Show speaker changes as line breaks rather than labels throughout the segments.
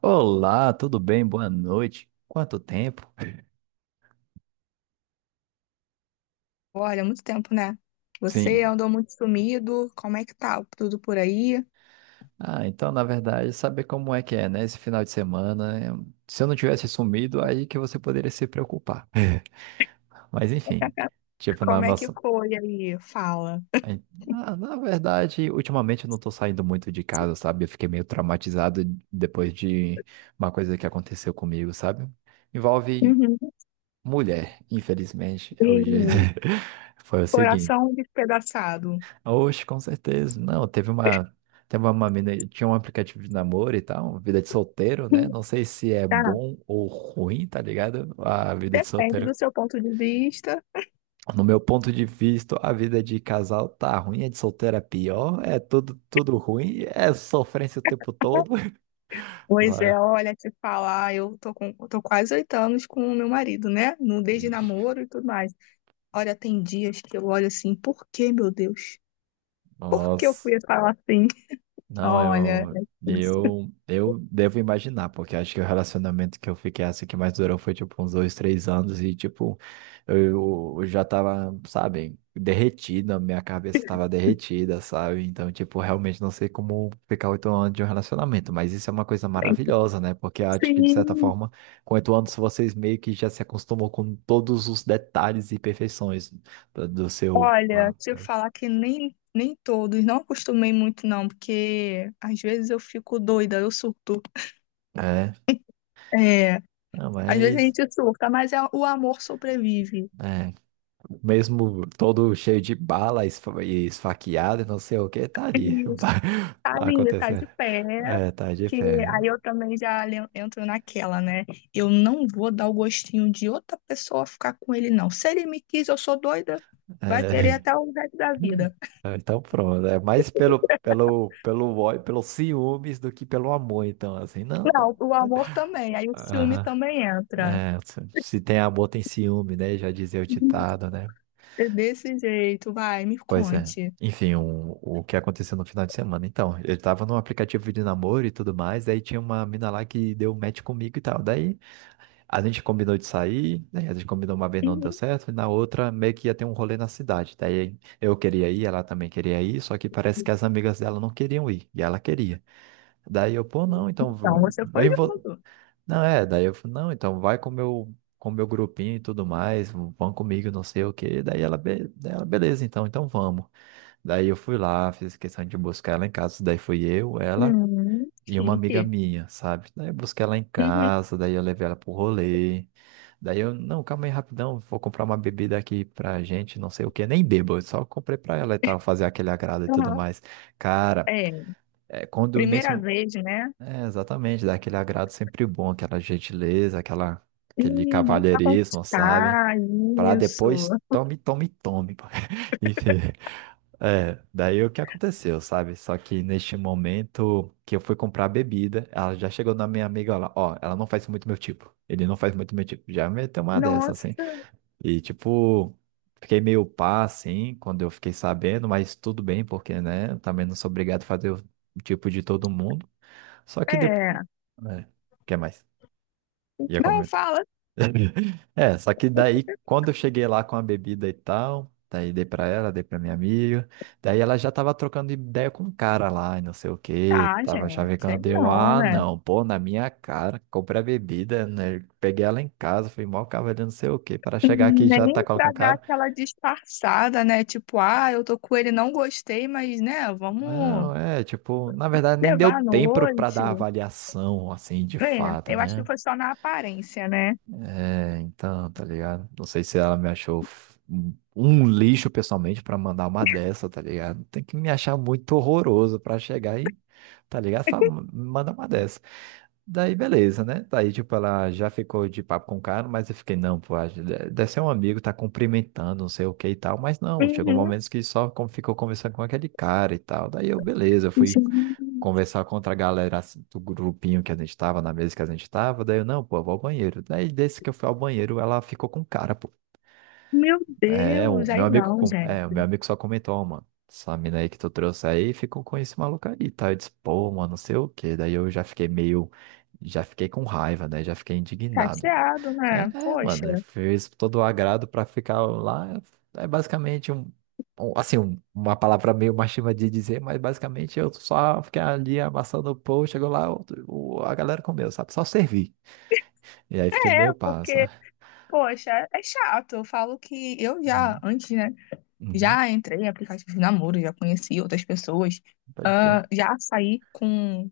Olá, tudo bem? Boa noite. Quanto tempo?
Olha, muito tempo, né? Você
Sim.
andou muito sumido. Como é que tá tudo por aí?
Ah, então, na verdade, saber como é que é, né? Esse final de semana, se eu não tivesse sumido, aí que você poderia se preocupar. Mas, enfim, tipo, na
Como é que
nossa.
foi aí? Fala.
aí- Ah, na verdade, ultimamente eu não tô saindo muito de casa, sabe? Eu fiquei meio traumatizado depois de uma coisa que aconteceu comigo, sabe? Envolve
Uhum.
mulher, infelizmente, é o
Ih,
jeito. Foi o seguinte.
coração despedaçado.
Oxe, com certeza. Não, teve uma. Teve uma mina, tinha um aplicativo de namoro e tal, vida de solteiro, né?
Hum.
Não sei se é
Tá.
bom ou ruim, tá ligado? A vida de
Depende do
solteiro.
seu ponto de vista.
No meu ponto de vista, a vida de casal tá ruim, a de solteiro é pior, é tudo, tudo ruim, é sofrência o tempo todo.
Pois é,
Lá.
olha, te falar, eu tô quase 8 anos com o meu marido, né? No, desde
Ixi.
namoro e tudo mais. Olha, tem dias que eu olho assim, por que, meu Deus? Por que eu
Nossa.
fui falar assim?
Não,
Olha, é
eu,
difícil.
eu, eu devo imaginar, porque acho que o relacionamento que eu fiquei assim que mais durou foi tipo uns dois, três anos e tipo, eu já tava, sabe, derretida, minha cabeça tava derretida, sabe? Então, tipo, realmente não sei como ficar oito anos de um relacionamento, mas isso é uma coisa maravilhosa, né? Porque eu acho que de certa
Sim.
forma, com oito anos vocês meio que já se acostumam com todos os detalhes e perfeições do seu. Ah,
Olha, se eu
cara.
falar que nem todos, não acostumei muito não, porque às vezes eu fico doida, eu surto.
É,
É,
não,
às vezes a
mas.
gente surta, mas o amor sobrevive.
É. Mesmo todo cheio de bala e esfaqueado e não sei o que, tá ali.
E tá
Tá
linda, tá
acontecendo.
de pé,
É, tá de
que
fé.
aí eu também já entro naquela, né? Eu não vou dar o gostinho de outra pessoa ficar com ele, não. Se ele me quis, eu sou doida, vai querer
É.
até o resto da vida.
Ah, então pronto, é mais pelo ódio, pelos ciúmes do que pelo amor, então, assim, não,
Não,
não.
o amor também, aí o ciúme
Aham.
também entra.
É, se tem amor, tem ciúme, né? Já dizia o ditado, né?
É desse jeito, vai, me
Pois é.
conte.
Enfim, o que aconteceu no final de semana. Então, eu tava num aplicativo de namoro e tudo mais, daí tinha uma mina lá que deu match comigo e tal. Daí a gente combinou de sair, né? A gente combinou uma vez não deu
Uhum.
certo, e na outra meio que ia ter um rolê na cidade. Daí eu queria ir, ela também queria ir, só que parece que as amigas dela não queriam ir, e ela queria. Daí eu, pô, não, então
Então, você foi
vem vo...
junto.
Não, é, daí eu, falei, não, então vai com meu grupinho e tudo mais, vão comigo, não sei o quê. Daí ela, daí ela, beleza, então, então vamos. Daí eu fui lá, fiz questão de buscar ela em casa, daí fui eu, ela
Uhum,
e uma amiga
chique.
minha, sabe? Daí eu busquei ela em
Uhum,
casa, daí eu levei ela pro rolê. Daí eu, não, calma aí rapidão, vou comprar uma bebida aqui pra gente, não sei o que, nem bebo, eu só comprei pra ela e tal, fazer aquele agrado e tudo
aham.
mais. Cara,
É,
é quando nesse.
primeira vez, né?
É, exatamente, dá aquele agrado sempre bom, aquela gentileza, aquela, aquele
Uhum, pra
cavalheirismo, sabe?
conquistar,
Pra
isso.
depois tome, tome, tome. Pô. Enfim, é, daí o que aconteceu, sabe? Só que neste momento que eu fui comprar a bebida, ela já chegou na minha amiga, ela, ó, ela não faz muito meu tipo. Ele não faz muito meu tipo. Já meteu uma dessa,
Nossa,
assim. E, tipo, fiquei meio pá, assim, quando eu fiquei sabendo, mas tudo bem, porque, né, eu também não sou obrigado a fazer o tipo de todo mundo. Só que depois.
é.
É, quer mais? Ia
Não,
comentar.
fala,
É, só que daí, quando eu cheguei lá com a bebida e tal, daí dei pra ela, dei pra minha amiga, daí ela já tava trocando ideia com um cara lá e não sei o quê,
tá,
tava
gente. Aí
chavecando, eu,
não,
ah,
né?
não, pô, na minha cara, comprei a bebida, né, peguei ela em casa, fui mal cavaleiro, não sei o que para chegar aqui e já tá
Nem
com o
pra dar
cara.
aquela disfarçada, né? Tipo, ah, eu tô com ele, não gostei, mas, né, vamos
Não, é, tipo, na verdade nem deu
levar à
tempo pra
noite.
dar avaliação, assim, de
É,
fato,
eu acho que
né?
foi só na aparência, né?
É, então, tá ligado? Não sei se ela me achou um um lixo pessoalmente pra mandar uma dessa, tá ligado? Tem que me achar muito horroroso pra chegar e, tá ligado? Fala, manda uma dessa. Daí, beleza, né? Daí, tipo, ela já ficou de papo com o cara, mas eu fiquei, não, pô, deve ser um amigo, tá cumprimentando, não sei o que e tal, mas não, chegou
Uhum.
momentos que só como ficou conversando com aquele cara e tal. Daí eu, beleza,
Gente,
fui conversar contra a galera assim, do grupinho que a gente tava, na mesa que a gente tava, daí eu, não, pô, eu vou ao banheiro. Daí desse que eu fui ao banheiro, ela ficou com o cara, pô.
meu
É, o
Deus,
meu
aí
amigo,
não,
o meu
gente.
amigo só comentou, ó, mano, essa mina aí que tu trouxe aí ficou com esse maluco aí, tá? Eu disse, pô, mano, não sei o quê. Daí eu já fiquei meio, já fiquei com raiva, né? Já fiquei indignado.
Chateado,
É,
né?
é,
Poxa,
mano, ele fez todo o agrado pra ficar lá. É basicamente uma palavra meio machista de dizer, mas basicamente eu só fiquei ali amassando o pão, chegou lá, a galera comeu, sabe? Só servi. E aí fiquei meio
é,
passa.
porque, poxa, é chato. Eu falo que eu já,
Uhum.
antes, né?
Uhum.
Já entrei em aplicativos de namoro, já conheci outras pessoas,
Pode crer.
ah, já saí com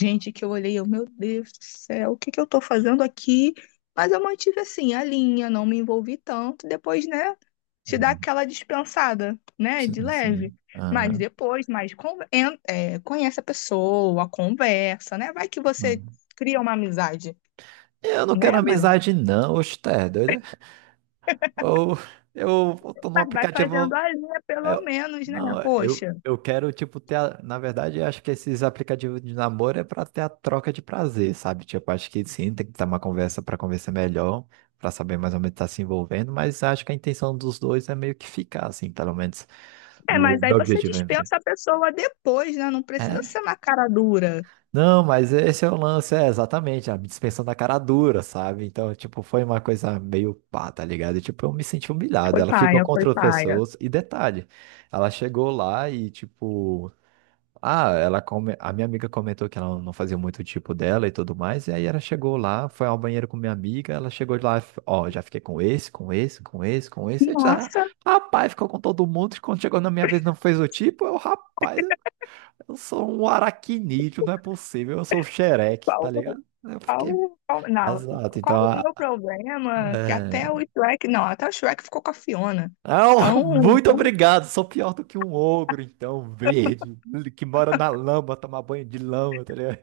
gente, que eu olhei, eu, meu Deus do céu, o que que eu tô fazendo aqui? Mas eu mantive assim a linha, não me envolvi tanto. Depois, né, te dá
Uhum.
aquela dispensada, né, de
Sim,
leve.
sim.
Mas
Aham.
depois, mais conhece a pessoa, conversa, né? Vai que você
Uhum.
cria uma amizade,
Eu não quero
né?
amizade, não, oxe, tá é doido? É? Ou eu tô num
Mas vai fazendo
aplicativo.
a linha
É,
pelo menos, né?
não, eu,
Poxa.
eu quero, tipo, ter. Na verdade, eu acho que esses aplicativos de namoro é pra ter a troca de prazer, sabe? Tipo, acho que sim, tem que ter uma conversa pra conversar melhor, pra saber mais ou menos estar se envolvendo, mas acho que a intenção dos dois é meio que ficar, assim, pelo menos.
É,
O
mas aí
meu
você
objetivo é. Ficar.
dispensa a pessoa depois, né? Não precisa
É.
ser na cara dura.
Não, mas esse é o lance, é exatamente, a dispensa da cara dura, sabe? Então, tipo, foi uma coisa meio pá, tá ligado? E, tipo, eu me senti humilhado.
Foi
Ela ficou
paia, foi
contra outras
paia.
pessoas. E detalhe, ela chegou lá e, tipo. Ah, a minha amiga comentou que ela não fazia muito o tipo dela e tudo mais, e aí ela chegou lá, foi ao banheiro com minha amiga, ela chegou lá, ó, já fiquei com esse eu disse, ah,
Nossa,
rapaz, ficou com todo mundo, e quando chegou na minha vez não fez o tipo, eu, rapaz, eu sou um aracnídeo, não é possível, eu sou o xereque, tá
qual.
ligado? Eu
Qual,
fiquei,
não,
exato,
qual
então,
o meu
ah,
problema? Que
é...
até o Shrek, não, até o Shrek ficou com a Fiona.
Ah,
Então,
muito obrigado, sou pior do que um ogro, então, verde, que mora na lama, tomar banho de lama, tá ligado?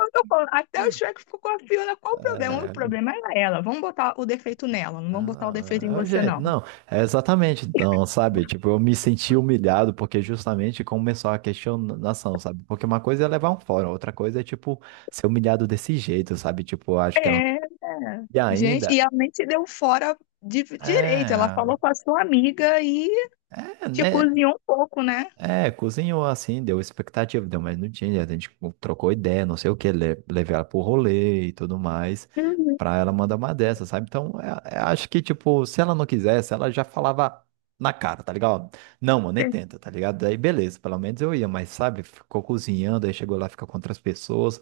eu tô falando, até o Shrek ficou com a Fiona, qual o problema? O
É,
problema é ela. Vamos botar o defeito nela, não vamos botar o defeito em
ah, é,
você,
gente,
não.
não, é exatamente, então, sabe? Tipo, eu me senti humilhado porque justamente começou a questionação, sabe? Porque uma coisa é levar um fora, outra coisa é, tipo, ser humilhado desse jeito, sabe? Tipo, eu acho que ela.
É, é,
E
gente,
ainda.
e ela nem deu fora de direito. Ela
É,
falou com a sua amiga e
é,
te
né?
cozinhou um pouco, né?
É, cozinhou assim, deu expectativa, deu mas não tinha. A gente trocou ideia, não sei o que, le levei ela pro rolê e tudo mais,
Uhum.
pra ela mandar uma dessa, sabe? Então, é, acho que, tipo, se ela não quisesse, ela já falava na cara, tá ligado? Não, mano, nem
É,
tenta, tá ligado? Daí, beleza, pelo menos eu ia, mas, sabe, ficou cozinhando, aí chegou lá, fica com outras pessoas.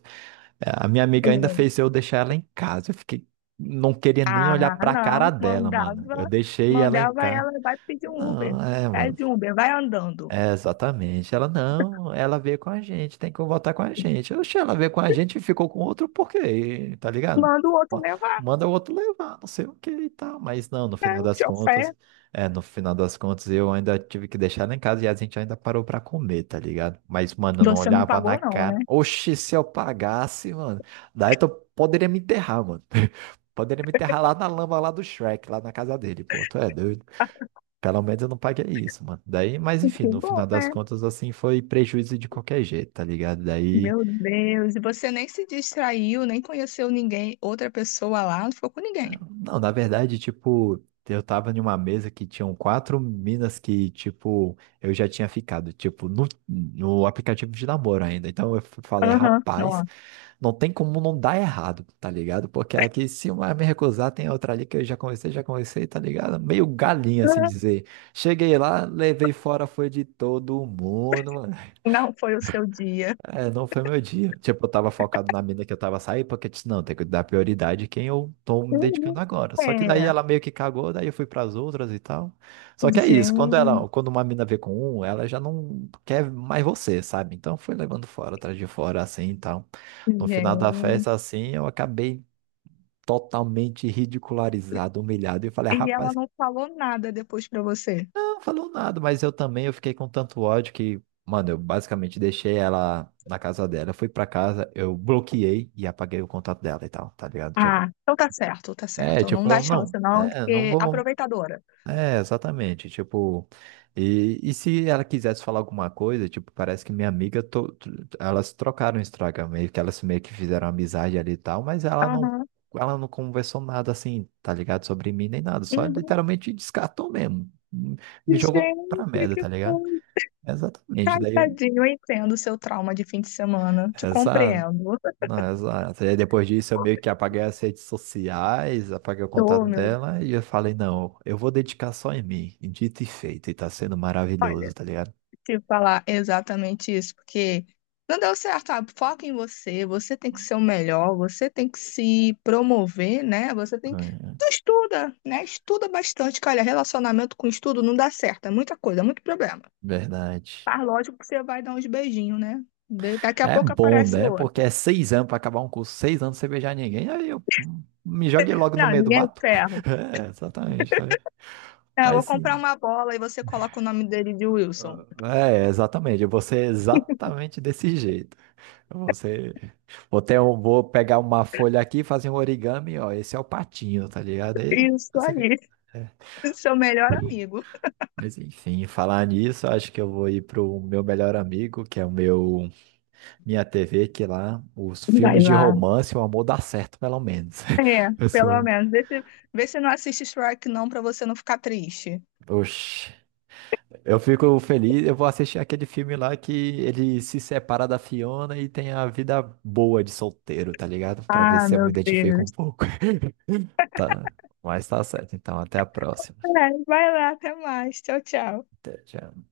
É, a minha amiga ainda
é.
fez eu deixar ela em casa, eu fiquei, não queria nem
Ah,
olhar pra cara
não,
dela, mano. Eu
mandava,
deixei ela em
mandava
casa.
ela, vai pedir um Uber.
Não, é, mano.
Pede um Uber, vai andando.
É, exatamente. Ela não, ela veio com a gente, tem que voltar com a gente. Oxe, ela veio com a gente e ficou com outro por quê? Tá ligado?
Manda o outro
Ma-
levar,
Manda o outro levar, não sei o que e tal. Mas não, no
né?
final das
Te
contas,
oferta.
é, no final das contas eu ainda tive que deixar ela em casa e a gente ainda parou pra comer, tá ligado? Mas, mano, eu não
Você não
olhava na
pagou, não, né?
cara. Oxe, se eu pagasse, mano, daí tu poderia me enterrar, mano. Poderia me enterrar lá na lama lá do Shrek, lá na casa dele, pô, tu é doido. Pelo menos eu não paguei isso, mano. Daí, mas enfim,
Que
no
bom,
final das
né?
contas, assim, foi prejuízo de qualquer jeito, tá ligado? Daí,
Meu Deus. E você nem se distraiu, nem conheceu ninguém, outra pessoa lá, não ficou com ninguém.
não, na verdade, tipo, eu tava em uma mesa que tinham quatro minas que, tipo, eu já tinha ficado, tipo, no aplicativo de namoro ainda. Então eu falei,
Aham, não.
rapaz,
Aham.
não tem como não dar errado, tá ligado? Porque aqui, se uma me recusar, tem outra ali que já conversei, tá ligado? Meio galinha, assim dizer. Cheguei lá, levei fora, foi de todo mundo, mano.
Não foi o seu dia.
É, não foi meu dia. Tipo, eu tava focado na mina que eu tava saindo, porque eu disse, não, tem que dar prioridade a quem eu tô me
Uhum.
dedicando agora. Só que daí
É,
ela meio que cagou, daí eu fui pras outras e tal. Só que é isso,
gente,
quando uma mina vê com um, ela já não quer mais você, sabe? Então foi levando fora, atrás de fora, assim e tal. No final da
gente.
festa, assim, eu acabei totalmente ridicularizado, humilhado, e eu falei, "Ah,
E ela
rapaz,
não falou nada depois pra você.
não falou nada, mas eu também eu fiquei com tanto ódio que, mano, eu basicamente deixei ela na casa dela. Eu fui pra casa, eu bloqueei e apaguei o contato dela e tal, tá ligado? Tipo,
Ah, então tá certo, tá
é,
certo. Não
tipo,
dá
eu não,
chance, não,
é, não
porque
vou.
aproveitadora.
É, exatamente, tipo, e se ela quisesse falar alguma coisa, tipo, parece que minha amiga, elas trocaram o Instagram, meio que elas meio que fizeram amizade ali e tal, mas
Aham.
ela não conversou nada assim, tá ligado, sobre mim nem nada, só
Uhum.
literalmente descartou mesmo, me jogou pra
Gente,
merda,
que
tá ligado?
coisa.
Exatamente,
Ai,
daí eu,
tadinho, eu entendo o seu trauma de fim de semana. Te compreendo.
não, exato. E aí depois disso eu meio que apaguei as redes sociais, apaguei o contato
Eu, meu,
dela e eu falei, não, eu vou dedicar só em mim. E dito e feito, e tá sendo maravilhoso, tá ligado?
te falar exatamente isso, porque não deu certo, sabe? Foca em você, você tem que ser o melhor, você tem que se promover, né? Você tem que.
É,
Tu estuda, né? Estuda bastante, que olha, relacionamento com estudo não dá certo, é muita coisa, é muito problema.
verdade.
Mas lógico que você vai dar uns beijinhos, né? Daqui a
É
pouco
bom,
aparece
né? Porque
outra.
é seis anos pra acabar um curso, seis anos sem beijar ninguém, aí eu me joguei logo no
Não,
meio do
ninguém é de
mato.
ferro.
É, exatamente, tá ligado?
É, eu
Mas
vou comprar
sim.
uma bola e você coloca o nome dele de Wilson.
É, exatamente. Eu vou ser exatamente desse jeito. Você... ter vou pegar uma folha aqui fazer um origami, ó. Esse é o patinho, tá ligado?
Isso aí.
É.
Seu melhor amigo.
Mas enfim, falar nisso, acho que eu vou ir pro meu melhor amigo, que é o meu minha TV, que lá os
Vai
filmes de
lá.
romance, o amor dá certo, pelo menos.
É,
Assim,
pelo menos. Vê se não assiste Shrek, não, pra você não ficar triste.
oxi. Eu fico feliz, eu vou assistir aquele filme lá que ele se separa da Fiona e tem a vida boa de solteiro, tá ligado? Pra ver
Ah,
se eu me
meu
identifico um
Deus.
pouco. Tá, mas tá certo. Então, até a próxima.
É, vai lá, até mais. Tchau, tchau.
Até, tchau.